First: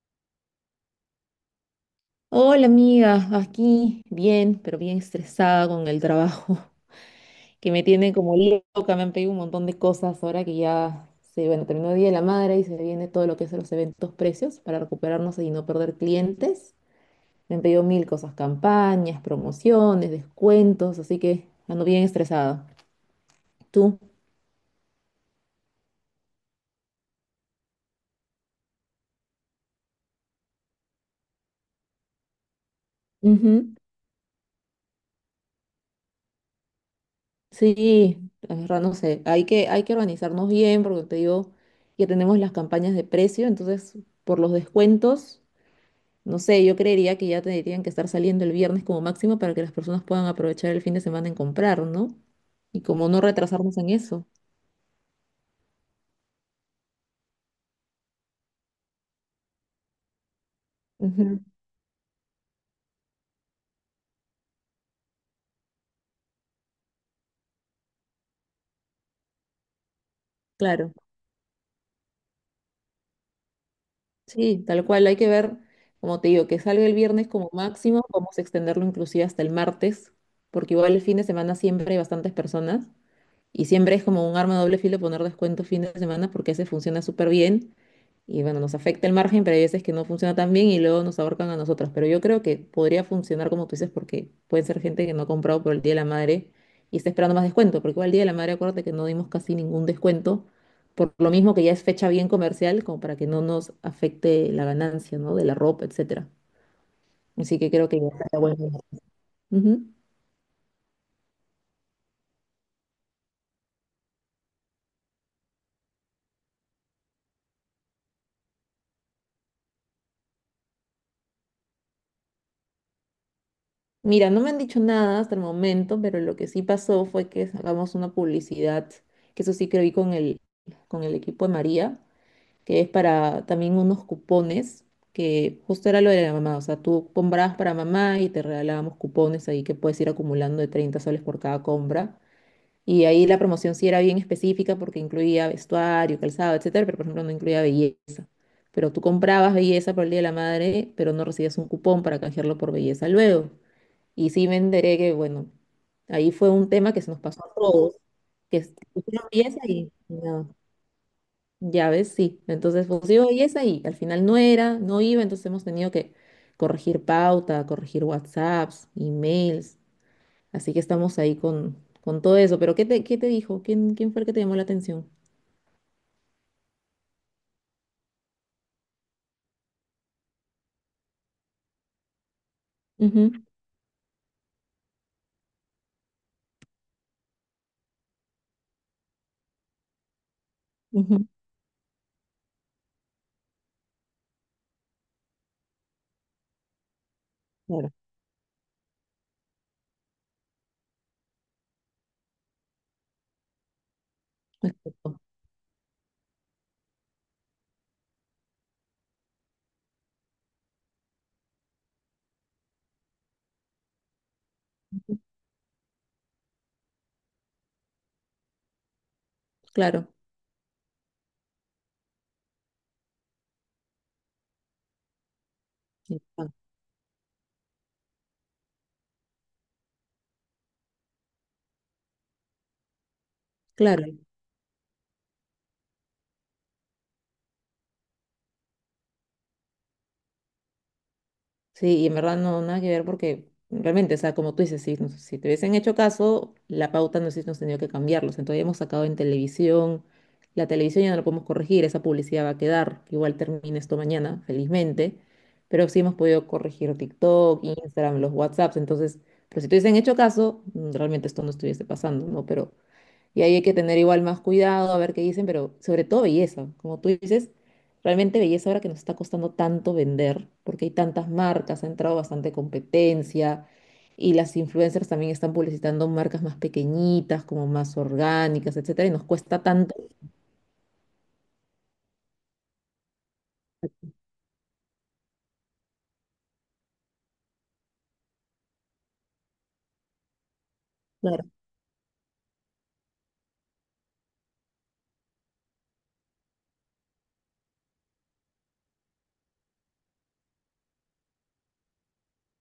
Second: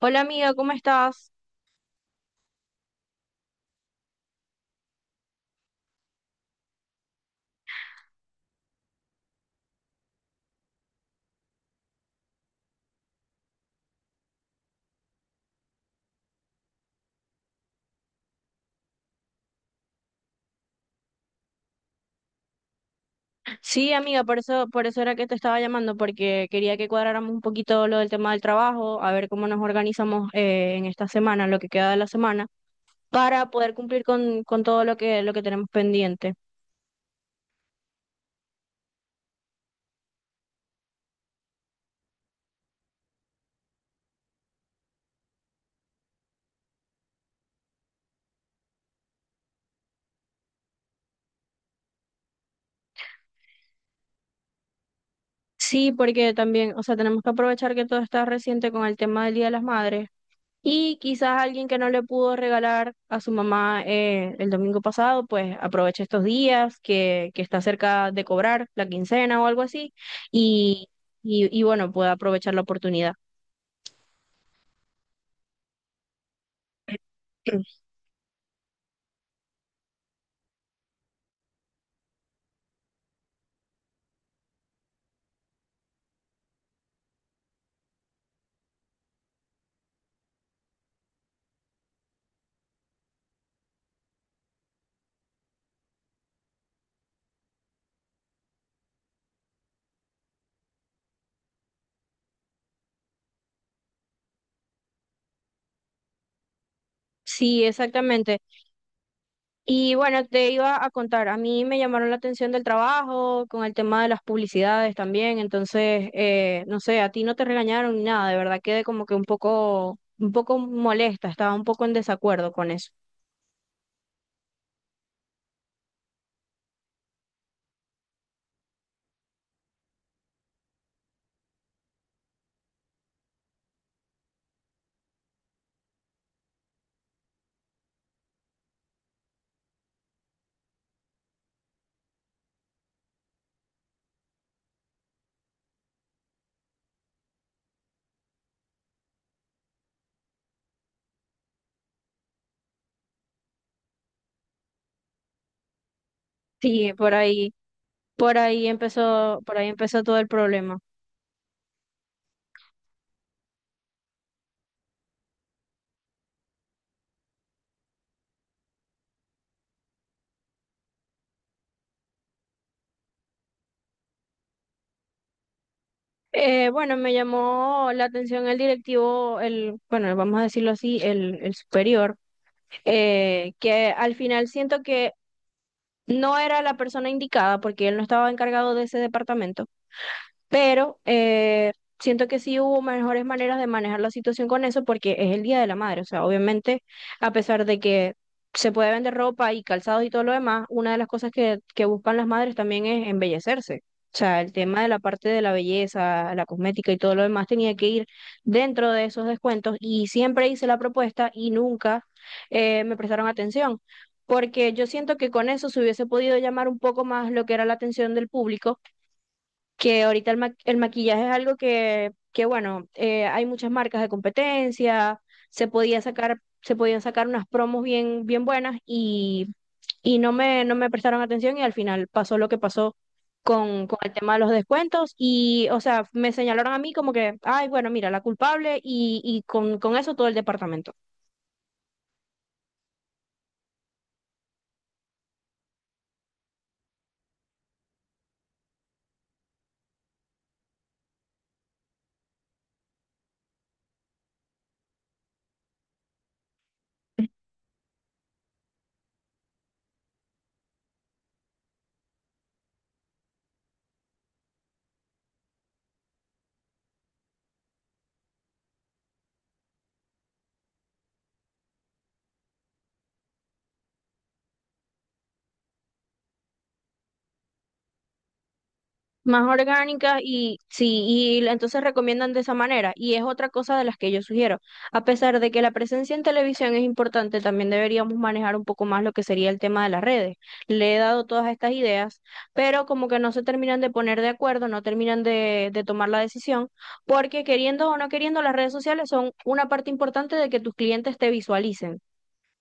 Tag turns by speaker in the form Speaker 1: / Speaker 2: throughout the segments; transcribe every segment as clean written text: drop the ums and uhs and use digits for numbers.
Speaker 1: Hola amiga, ¿cómo estás?
Speaker 2: Hola amiga, aquí bien, pero bien estresada con el trabajo, que me tiene como loca. Me han pedido un montón de cosas ahora que ya se, bueno, terminó el Día de la Madre y se viene todo lo que es los eventos precios para recuperarnos y no perder clientes. Me han pedido mil cosas, campañas, promociones, descuentos, así que ando bien estresada.
Speaker 1: Sí,
Speaker 2: ¿Tú?
Speaker 1: amiga, por eso, era que te estaba llamando, porque quería que cuadráramos un poquito lo del tema del trabajo, a ver cómo nos organizamos en esta semana, lo que queda de la semana, para poder
Speaker 2: Ujú.
Speaker 1: cumplir con todo lo lo que tenemos pendiente.
Speaker 2: Sí, la verdad no sé, hay que organizarnos bien porque te digo, ya tenemos las campañas de precio, entonces por los descuentos. No sé, yo creería que ya tendrían que estar saliendo el viernes como máximo para que las personas puedan aprovechar el fin de semana en comprar, ¿no? Y como no retrasarnos en eso.
Speaker 1: Sí, porque también, o sea, tenemos que aprovechar que todo está reciente con el tema del Día de las Madres. Y
Speaker 2: Ujú.
Speaker 1: quizás alguien que no le pudo regalar a su mamá el domingo pasado, pues aproveche estos días que está cerca de cobrar la quincena o algo así y,
Speaker 2: Claro,
Speaker 1: y bueno, pueda aprovechar la oportunidad.
Speaker 2: sí, tal cual, hay que ver, como te digo, que salga el viernes como máximo, vamos a extenderlo inclusive hasta el martes, porque igual el fin de semana siempre hay bastantes personas y siempre es como un arma de doble filo poner descuento fin de semana porque ese funciona súper bien. Y bueno, nos afecta el margen, pero hay veces que no funciona tan bien y luego nos ahorcan a nosotras. Pero yo creo que podría funcionar como tú dices, porque pueden ser gente que no ha comprado por el Día de la Madre y está esperando más descuento, porque igual el Día de la Madre, acuérdate que no dimos casi ningún descuento, por lo mismo que ya es fecha bien comercial, como para que no nos afecte la ganancia, ¿no? De la ropa, etcétera. Así
Speaker 1: Sí,
Speaker 2: que creo que ya está
Speaker 1: exactamente.
Speaker 2: bueno. Ujú.
Speaker 1: Y bueno, te iba a contar, a mí me llamaron la atención del trabajo, con el tema de las publicidades también, entonces, no sé, a ti no te regañaron ni nada, de verdad quedé como que un poco molesta, estaba un poco en desacuerdo con eso.
Speaker 2: Mira, no me han dicho nada hasta el momento, pero lo que sí pasó fue que sacamos una publicidad, que eso sí que vi con el equipo de María, que es para también unos cupones, que justo era lo de la mamá, o sea, tú comprabas para mamá y te regalábamos cupones ahí que puedes ir acumulando de 30 soles por cada compra. Y ahí la promoción sí era bien específica porque incluía vestuario, calzado, etcétera, pero por ejemplo no incluía belleza. Pero tú comprabas belleza por el Día de la Madre, pero no recibías un cupón para canjearlo por belleza luego. Y sí me enteré que, bueno, ahí fue un
Speaker 1: Sí,
Speaker 2: tema que se
Speaker 1: por
Speaker 2: nos pasó
Speaker 1: ahí.
Speaker 2: a todos, que hicieron
Speaker 1: Por
Speaker 2: belleza
Speaker 1: ahí
Speaker 2: y
Speaker 1: empezó todo el
Speaker 2: nada.
Speaker 1: problema.
Speaker 2: Ya ves, sí. Entonces, pues yo, y es ahí. Al final no era, no iba, entonces hemos tenido que corregir pauta, corregir WhatsApps, emails. Así que estamos ahí con todo eso. Pero ¿qué te dijo? ¿Quién fue el que te llamó la atención?
Speaker 1: Bueno, me llamó la atención el directivo, bueno, vamos a decirlo así, el superior,
Speaker 2: Ujú.
Speaker 1: que al final siento que no era la persona indicada porque él no estaba encargado de ese departamento. Pero
Speaker 2: Ujú.
Speaker 1: siento que sí hubo mejores maneras de manejar la situación con eso porque es el Día de la Madre. O sea, obviamente, a pesar de
Speaker 2: Claro.
Speaker 1: que se puede vender ropa y calzados y todo lo demás, una de las cosas que buscan las madres también es embellecerse. O sea, el tema de la
Speaker 2: Exacto.
Speaker 1: parte de la belleza, la cosmética y todo lo demás tenía que ir dentro de esos descuentos y siempre hice la propuesta y nunca me prestaron atención, porque yo siento que con eso se hubiese podido llamar un poco más lo que era la atención del público, que
Speaker 2: Claro.
Speaker 1: ahorita el maquillaje es algo que bueno, hay muchas marcas de competencia, se podía sacar,
Speaker 2: Exacto.
Speaker 1: se podían sacar unas promos bien, bien buenas y no me prestaron atención y al final pasó lo que pasó con
Speaker 2: Claro.
Speaker 1: el tema de los descuentos y, o sea, me señalaron a mí como que, ay, bueno, mira, la culpable con eso todo el departamento.
Speaker 2: Sí, y en verdad no, nada que ver porque realmente, o sea, como tú dices, si, si te hubiesen hecho caso, la pauta no hubiésemos tenido que cambiarlos. Entonces hemos sacado en televisión, la televisión ya no la podemos corregir, esa publicidad va a quedar, igual termina esto mañana, felizmente, pero sí hemos podido corregir TikTok, Instagram, los WhatsApps, entonces, pero si te hubiesen hecho caso, realmente esto no estuviese pasando, ¿no? Pero y ahí hay que tener igual más cuidado, a ver qué dicen, pero sobre todo belleza. Como tú dices, realmente belleza ahora que nos está costando tanto vender, porque hay tantas marcas, ha entrado bastante competencia y las influencers también están publicitando marcas más pequeñitas, como más orgánicas, etcétera, y nos
Speaker 1: Más
Speaker 2: cuesta tanto.
Speaker 1: orgánicas y sí, entonces recomiendan de esa manera. Y es otra cosa de las que yo sugiero. A pesar de que la presencia en televisión es importante, también deberíamos manejar un poco más lo que sería el tema de las redes. Le he dado
Speaker 2: Claro,
Speaker 1: todas estas ideas, pero como que no se terminan de poner de acuerdo, no terminan de tomar la decisión, porque queriendo o no queriendo, las redes sociales son una parte importante de que tus clientes te visualicen.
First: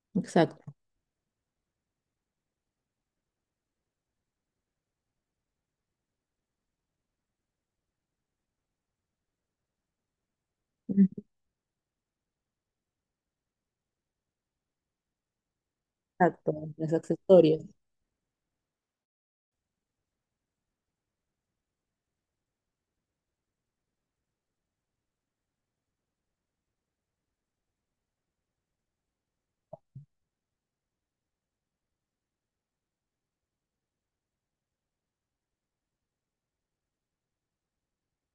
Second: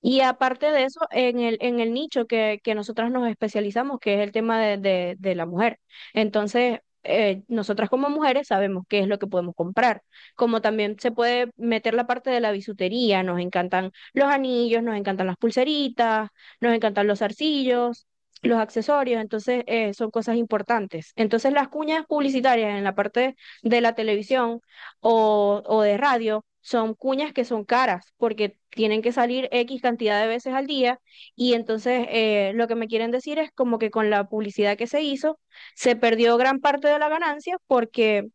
Speaker 1: Y aparte
Speaker 2: exacto.
Speaker 1: de eso, en en el nicho que nosotras nos especializamos, que es el tema de la mujer. Entonces, nosotras como mujeres sabemos qué es lo que podemos comprar. Como también se puede meter la parte de la bisutería, nos encantan los anillos, nos encantan las pulseritas,
Speaker 2: Exacto,
Speaker 1: nos
Speaker 2: los
Speaker 1: encantan los
Speaker 2: accesorios.
Speaker 1: zarcillos, los accesorios, entonces son cosas importantes. Entonces, las cuñas publicitarias en la parte de la televisión o de radio, son cuñas que son caras porque tienen que salir X cantidad de veces al día y entonces lo que me quieren decir es como que con la publicidad que se hizo se perdió gran parte de la ganancia porque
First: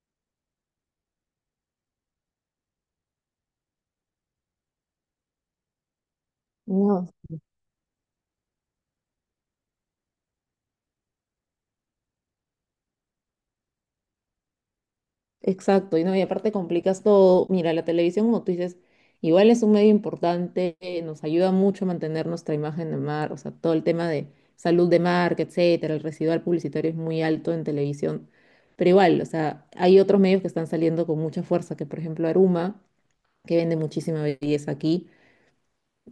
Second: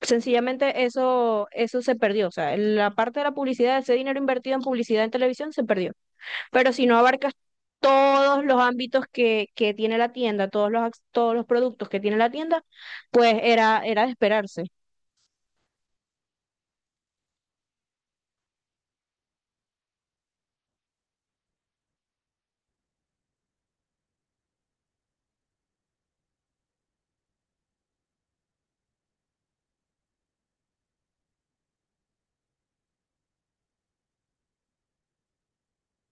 Speaker 1: sencillamente eso, eso se perdió, o sea, la parte de la publicidad, ese dinero invertido en publicidad en televisión se perdió, pero si no
Speaker 2: No,
Speaker 1: abarcas todos los ámbitos que tiene la tienda, todos los productos que tiene la tienda, pues era, era de esperarse.
Speaker 2: exacto, y no, y aparte complicas todo. Mira, la televisión, como tú dices, igual es un medio importante, nos ayuda mucho a mantener nuestra imagen de mar, o sea, todo el tema de salud de marca, etcétera, el residual publicitario es muy alto en televisión, pero igual, o sea, hay otros medios que están saliendo con mucha fuerza, que por ejemplo Aruma, que vende muchísima belleza aquí,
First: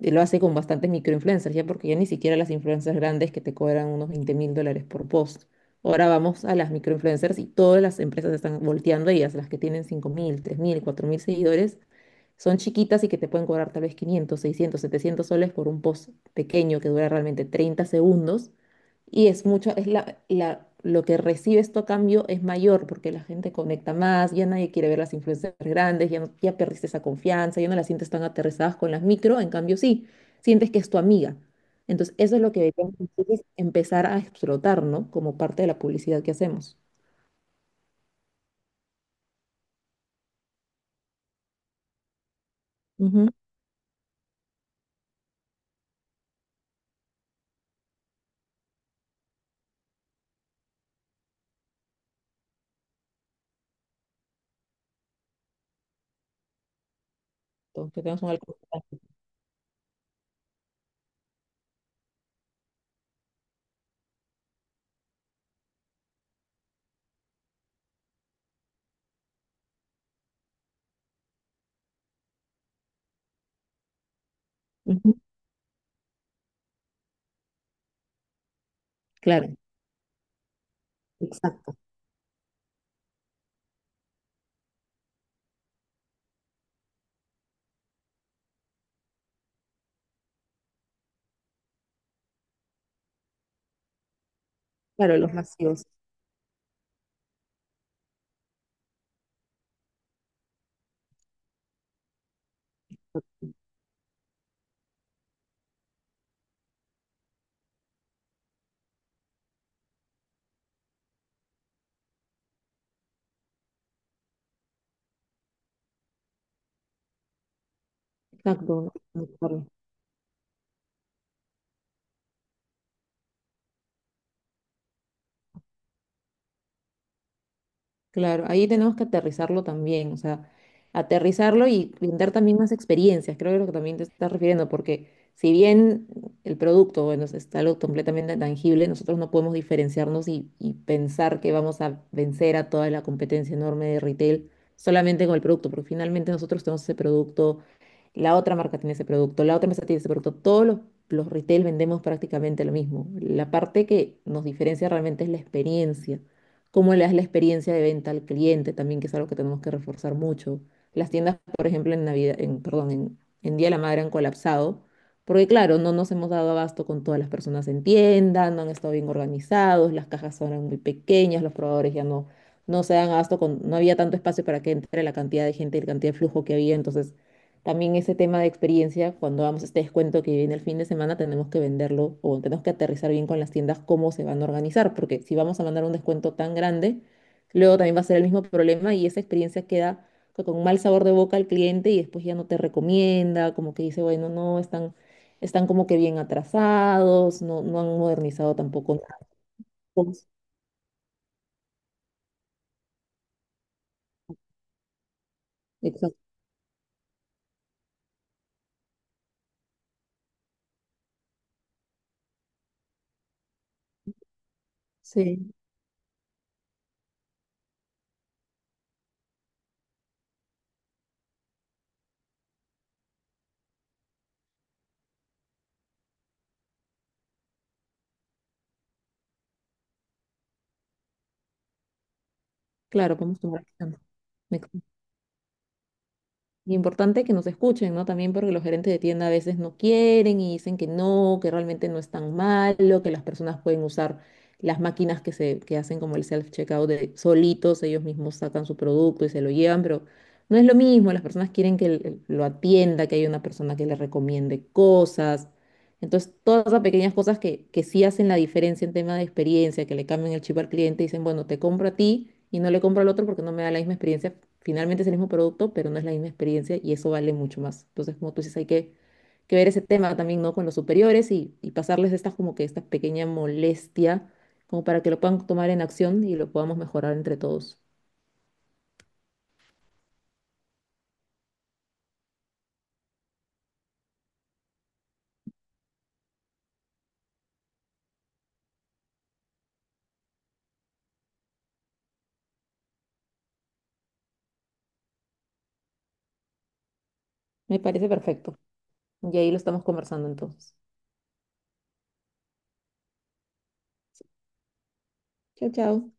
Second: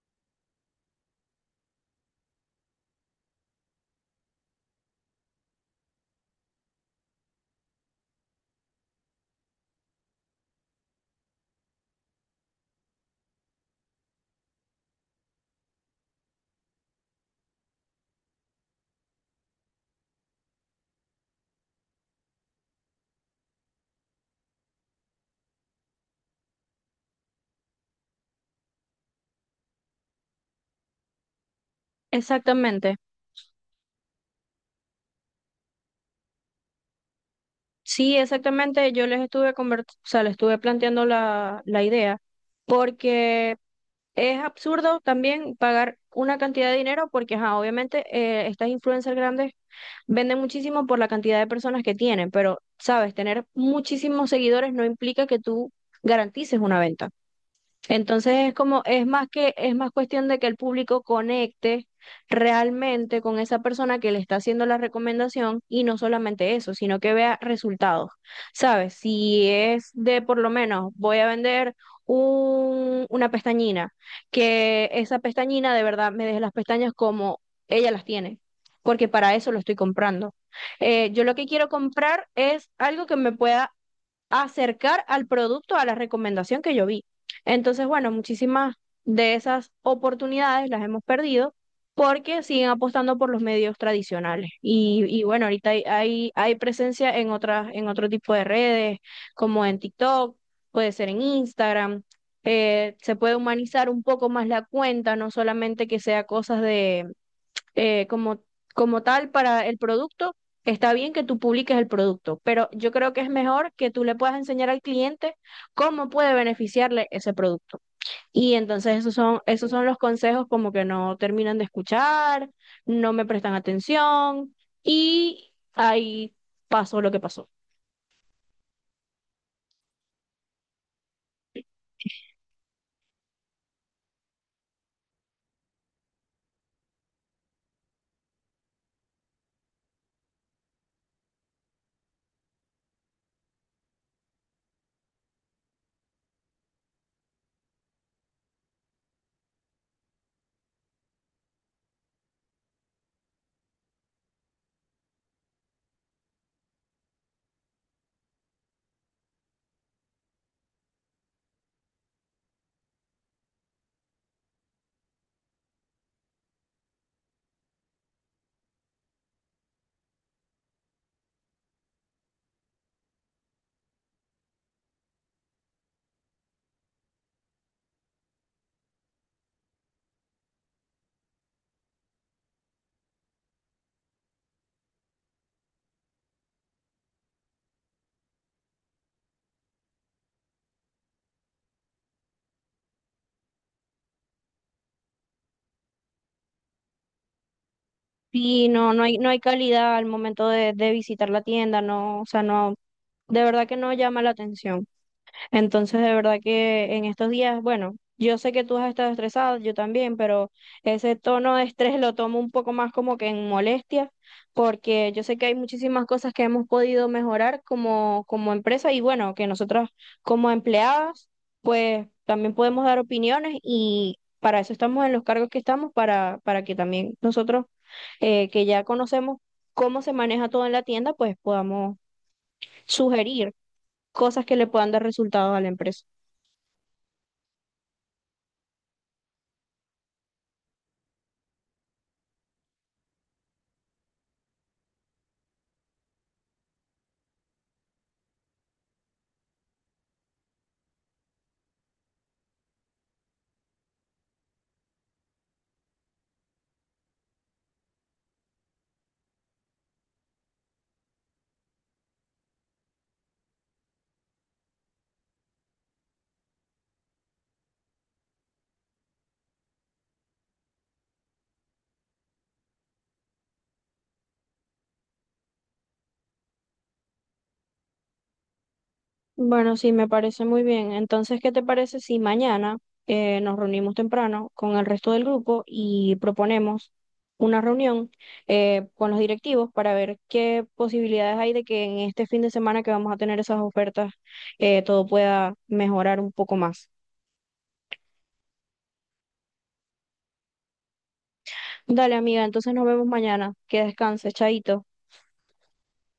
Speaker 2: y lo hace con bastantes microinfluencers, ya porque ya ni siquiera las influencers grandes que te cobran unos 20.000 dólares por post. Ahora vamos a las microinfluencers y todas las empresas están volteando a ellas, las que tienen 5.000, 3.000, 4.000 seguidores, son chiquitas y que te pueden cobrar tal vez 500, 600, 700 soles por un post pequeño que dura realmente 30 segundos, y es mucho. Es la, lo que recibe esto a cambio es mayor porque la gente conecta más, ya nadie quiere ver las influencias grandes, ya, ya perdiste esa confianza, ya no las sientes tan aterrizadas con las micro, en cambio sí, sientes que es tu amiga. Entonces, eso es lo que deberíamos
Speaker 1: Exactamente.
Speaker 2: nosotros empezar a explotar, ¿no? Como parte de la publicidad que hacemos.
Speaker 1: Sí, exactamente. Yo les estuve conver- O sea, les estuve planteando la idea,
Speaker 2: Ujú.
Speaker 1: porque es absurdo también pagar una cantidad de dinero, porque ajá, obviamente estas influencers grandes venden muchísimo por la cantidad de personas que tienen, pero sabes, tener muchísimos seguidores no implica que tú garantices una venta.
Speaker 2: Entonces, que tengas un
Speaker 1: Entonces es como,
Speaker 2: alcance.
Speaker 1: es más que, es más cuestión de que el público conecte realmente con esa persona que le está haciendo la recomendación y no solamente eso, sino que vea resultados. ¿Sabes? Si es de por lo menos voy a vender una pestañina, que
Speaker 2: Ujú.
Speaker 1: esa pestañina de verdad me deje las pestañas como ella las tiene, porque para eso
Speaker 2: Claro,
Speaker 1: lo estoy comprando. Yo lo que quiero
Speaker 2: exacto.
Speaker 1: comprar es algo que me pueda acercar al producto a la recomendación que yo vi. Entonces, bueno, muchísimas de esas oportunidades las hemos perdido porque siguen apostando por los medios tradicionales.
Speaker 2: Claro,
Speaker 1: Y
Speaker 2: los
Speaker 1: bueno, ahorita
Speaker 2: masivos.
Speaker 1: hay presencia en otras, en otro tipo de redes, como en TikTok, puede ser en Instagram. Se puede humanizar un poco más la cuenta, no solamente que sea cosas de como, como tal para el producto. Está bien que tú publiques el producto, pero yo creo que es mejor que tú le puedas enseñar al cliente cómo puede beneficiarle ese producto. Y
Speaker 2: Exacto.
Speaker 1: entonces
Speaker 2: ¿No?
Speaker 1: esos son los consejos como que no terminan de escuchar, no me prestan atención y ahí pasó lo que pasó.
Speaker 2: Claro, ahí tenemos que aterrizarlo también, o sea, aterrizarlo y brindar también más experiencias, creo que es lo que también te estás refiriendo, porque si bien el producto, bueno, es algo completamente tangible, nosotros no podemos diferenciarnos y pensar que vamos a vencer a toda la competencia enorme de retail solamente con el producto, porque finalmente nosotros tenemos ese producto, la otra marca tiene ese producto, la otra empresa tiene ese producto. Todos los retail vendemos prácticamente lo mismo. La parte que nos diferencia realmente es la experiencia. Cómo le das la experiencia de venta al cliente también, que es algo que tenemos que reforzar mucho. Las tiendas, por ejemplo, en Navidad, en, perdón, en Día de la Madre han colapsado, porque claro, no nos hemos dado abasto con todas las personas en tienda, no han estado bien organizados, las cajas son muy pequeñas, los probadores ya no se dan abasto con, no había tanto espacio para que entre la cantidad de gente y la cantidad de flujo que había, entonces también ese tema de experiencia, cuando vamos a este descuento que viene el fin de semana, tenemos que venderlo o tenemos que aterrizar bien con las tiendas cómo se van a organizar, porque si vamos a mandar un descuento tan grande, luego también va a ser el mismo problema y esa experiencia queda con mal sabor de boca al cliente y después ya no te recomienda, como que dice, bueno, no, están como que bien atrasados, no han modernizado
Speaker 1: Y no,
Speaker 2: tampoco
Speaker 1: no hay, no
Speaker 2: nada.
Speaker 1: hay calidad al momento de visitar la tienda, no, o sea, no, de verdad que no llama la atención. Entonces, de
Speaker 2: Exacto.
Speaker 1: verdad que en estos días, bueno, yo sé que tú has estado estresado, yo también, pero ese tono de estrés lo tomo un poco más como que en molestia, porque yo sé que
Speaker 2: Sí,
Speaker 1: hay muchísimas cosas que hemos podido mejorar como, como empresa y bueno, que nosotros como empleadas, pues también podemos dar opiniones y para eso estamos en los cargos que estamos, para que también nosotros que ya conocemos cómo se maneja todo en la tienda, pues podamos
Speaker 2: claro, podemos
Speaker 1: sugerir
Speaker 2: tomar acción.
Speaker 1: cosas que le puedan dar resultados a la empresa.
Speaker 2: Y importante que nos escuchen, ¿no? También porque los gerentes de tienda a veces no quieren y dicen que no, que realmente no es tan malo, que las personas pueden usar las máquinas que hacen como el self-checkout de solitos, ellos mismos sacan su producto y se lo llevan, pero no es lo mismo, las personas quieren que lo atienda, que haya una persona que le recomiende cosas, entonces, todas esas pequeñas cosas que sí hacen la diferencia en tema de experiencia, que le cambian el chip al cliente, dicen, bueno, te compro a ti y no le compro al otro porque no me da la misma experiencia. Finalmente es el mismo producto, pero no es la misma experiencia y eso vale mucho más. Entonces, como tú dices, hay que ver ese tema también, ¿no? Con los superiores y pasarles estas como que esta pequeña molestia, como para que lo puedan tomar en acción y lo podamos mejorar entre todos.
Speaker 1: Bueno, sí, me parece muy bien. Entonces, ¿qué te parece si mañana nos reunimos temprano con el resto del grupo y proponemos una reunión con los directivos para ver qué posibilidades hay de que en este fin de semana que vamos a tener esas ofertas todo pueda mejorar un poco más?
Speaker 2: Me parece perfecto. Y ahí lo estamos conversando entonces.
Speaker 1: Dale, amiga, entonces nos vemos mañana. Que descanses, chaito.
Speaker 2: Chao, chao.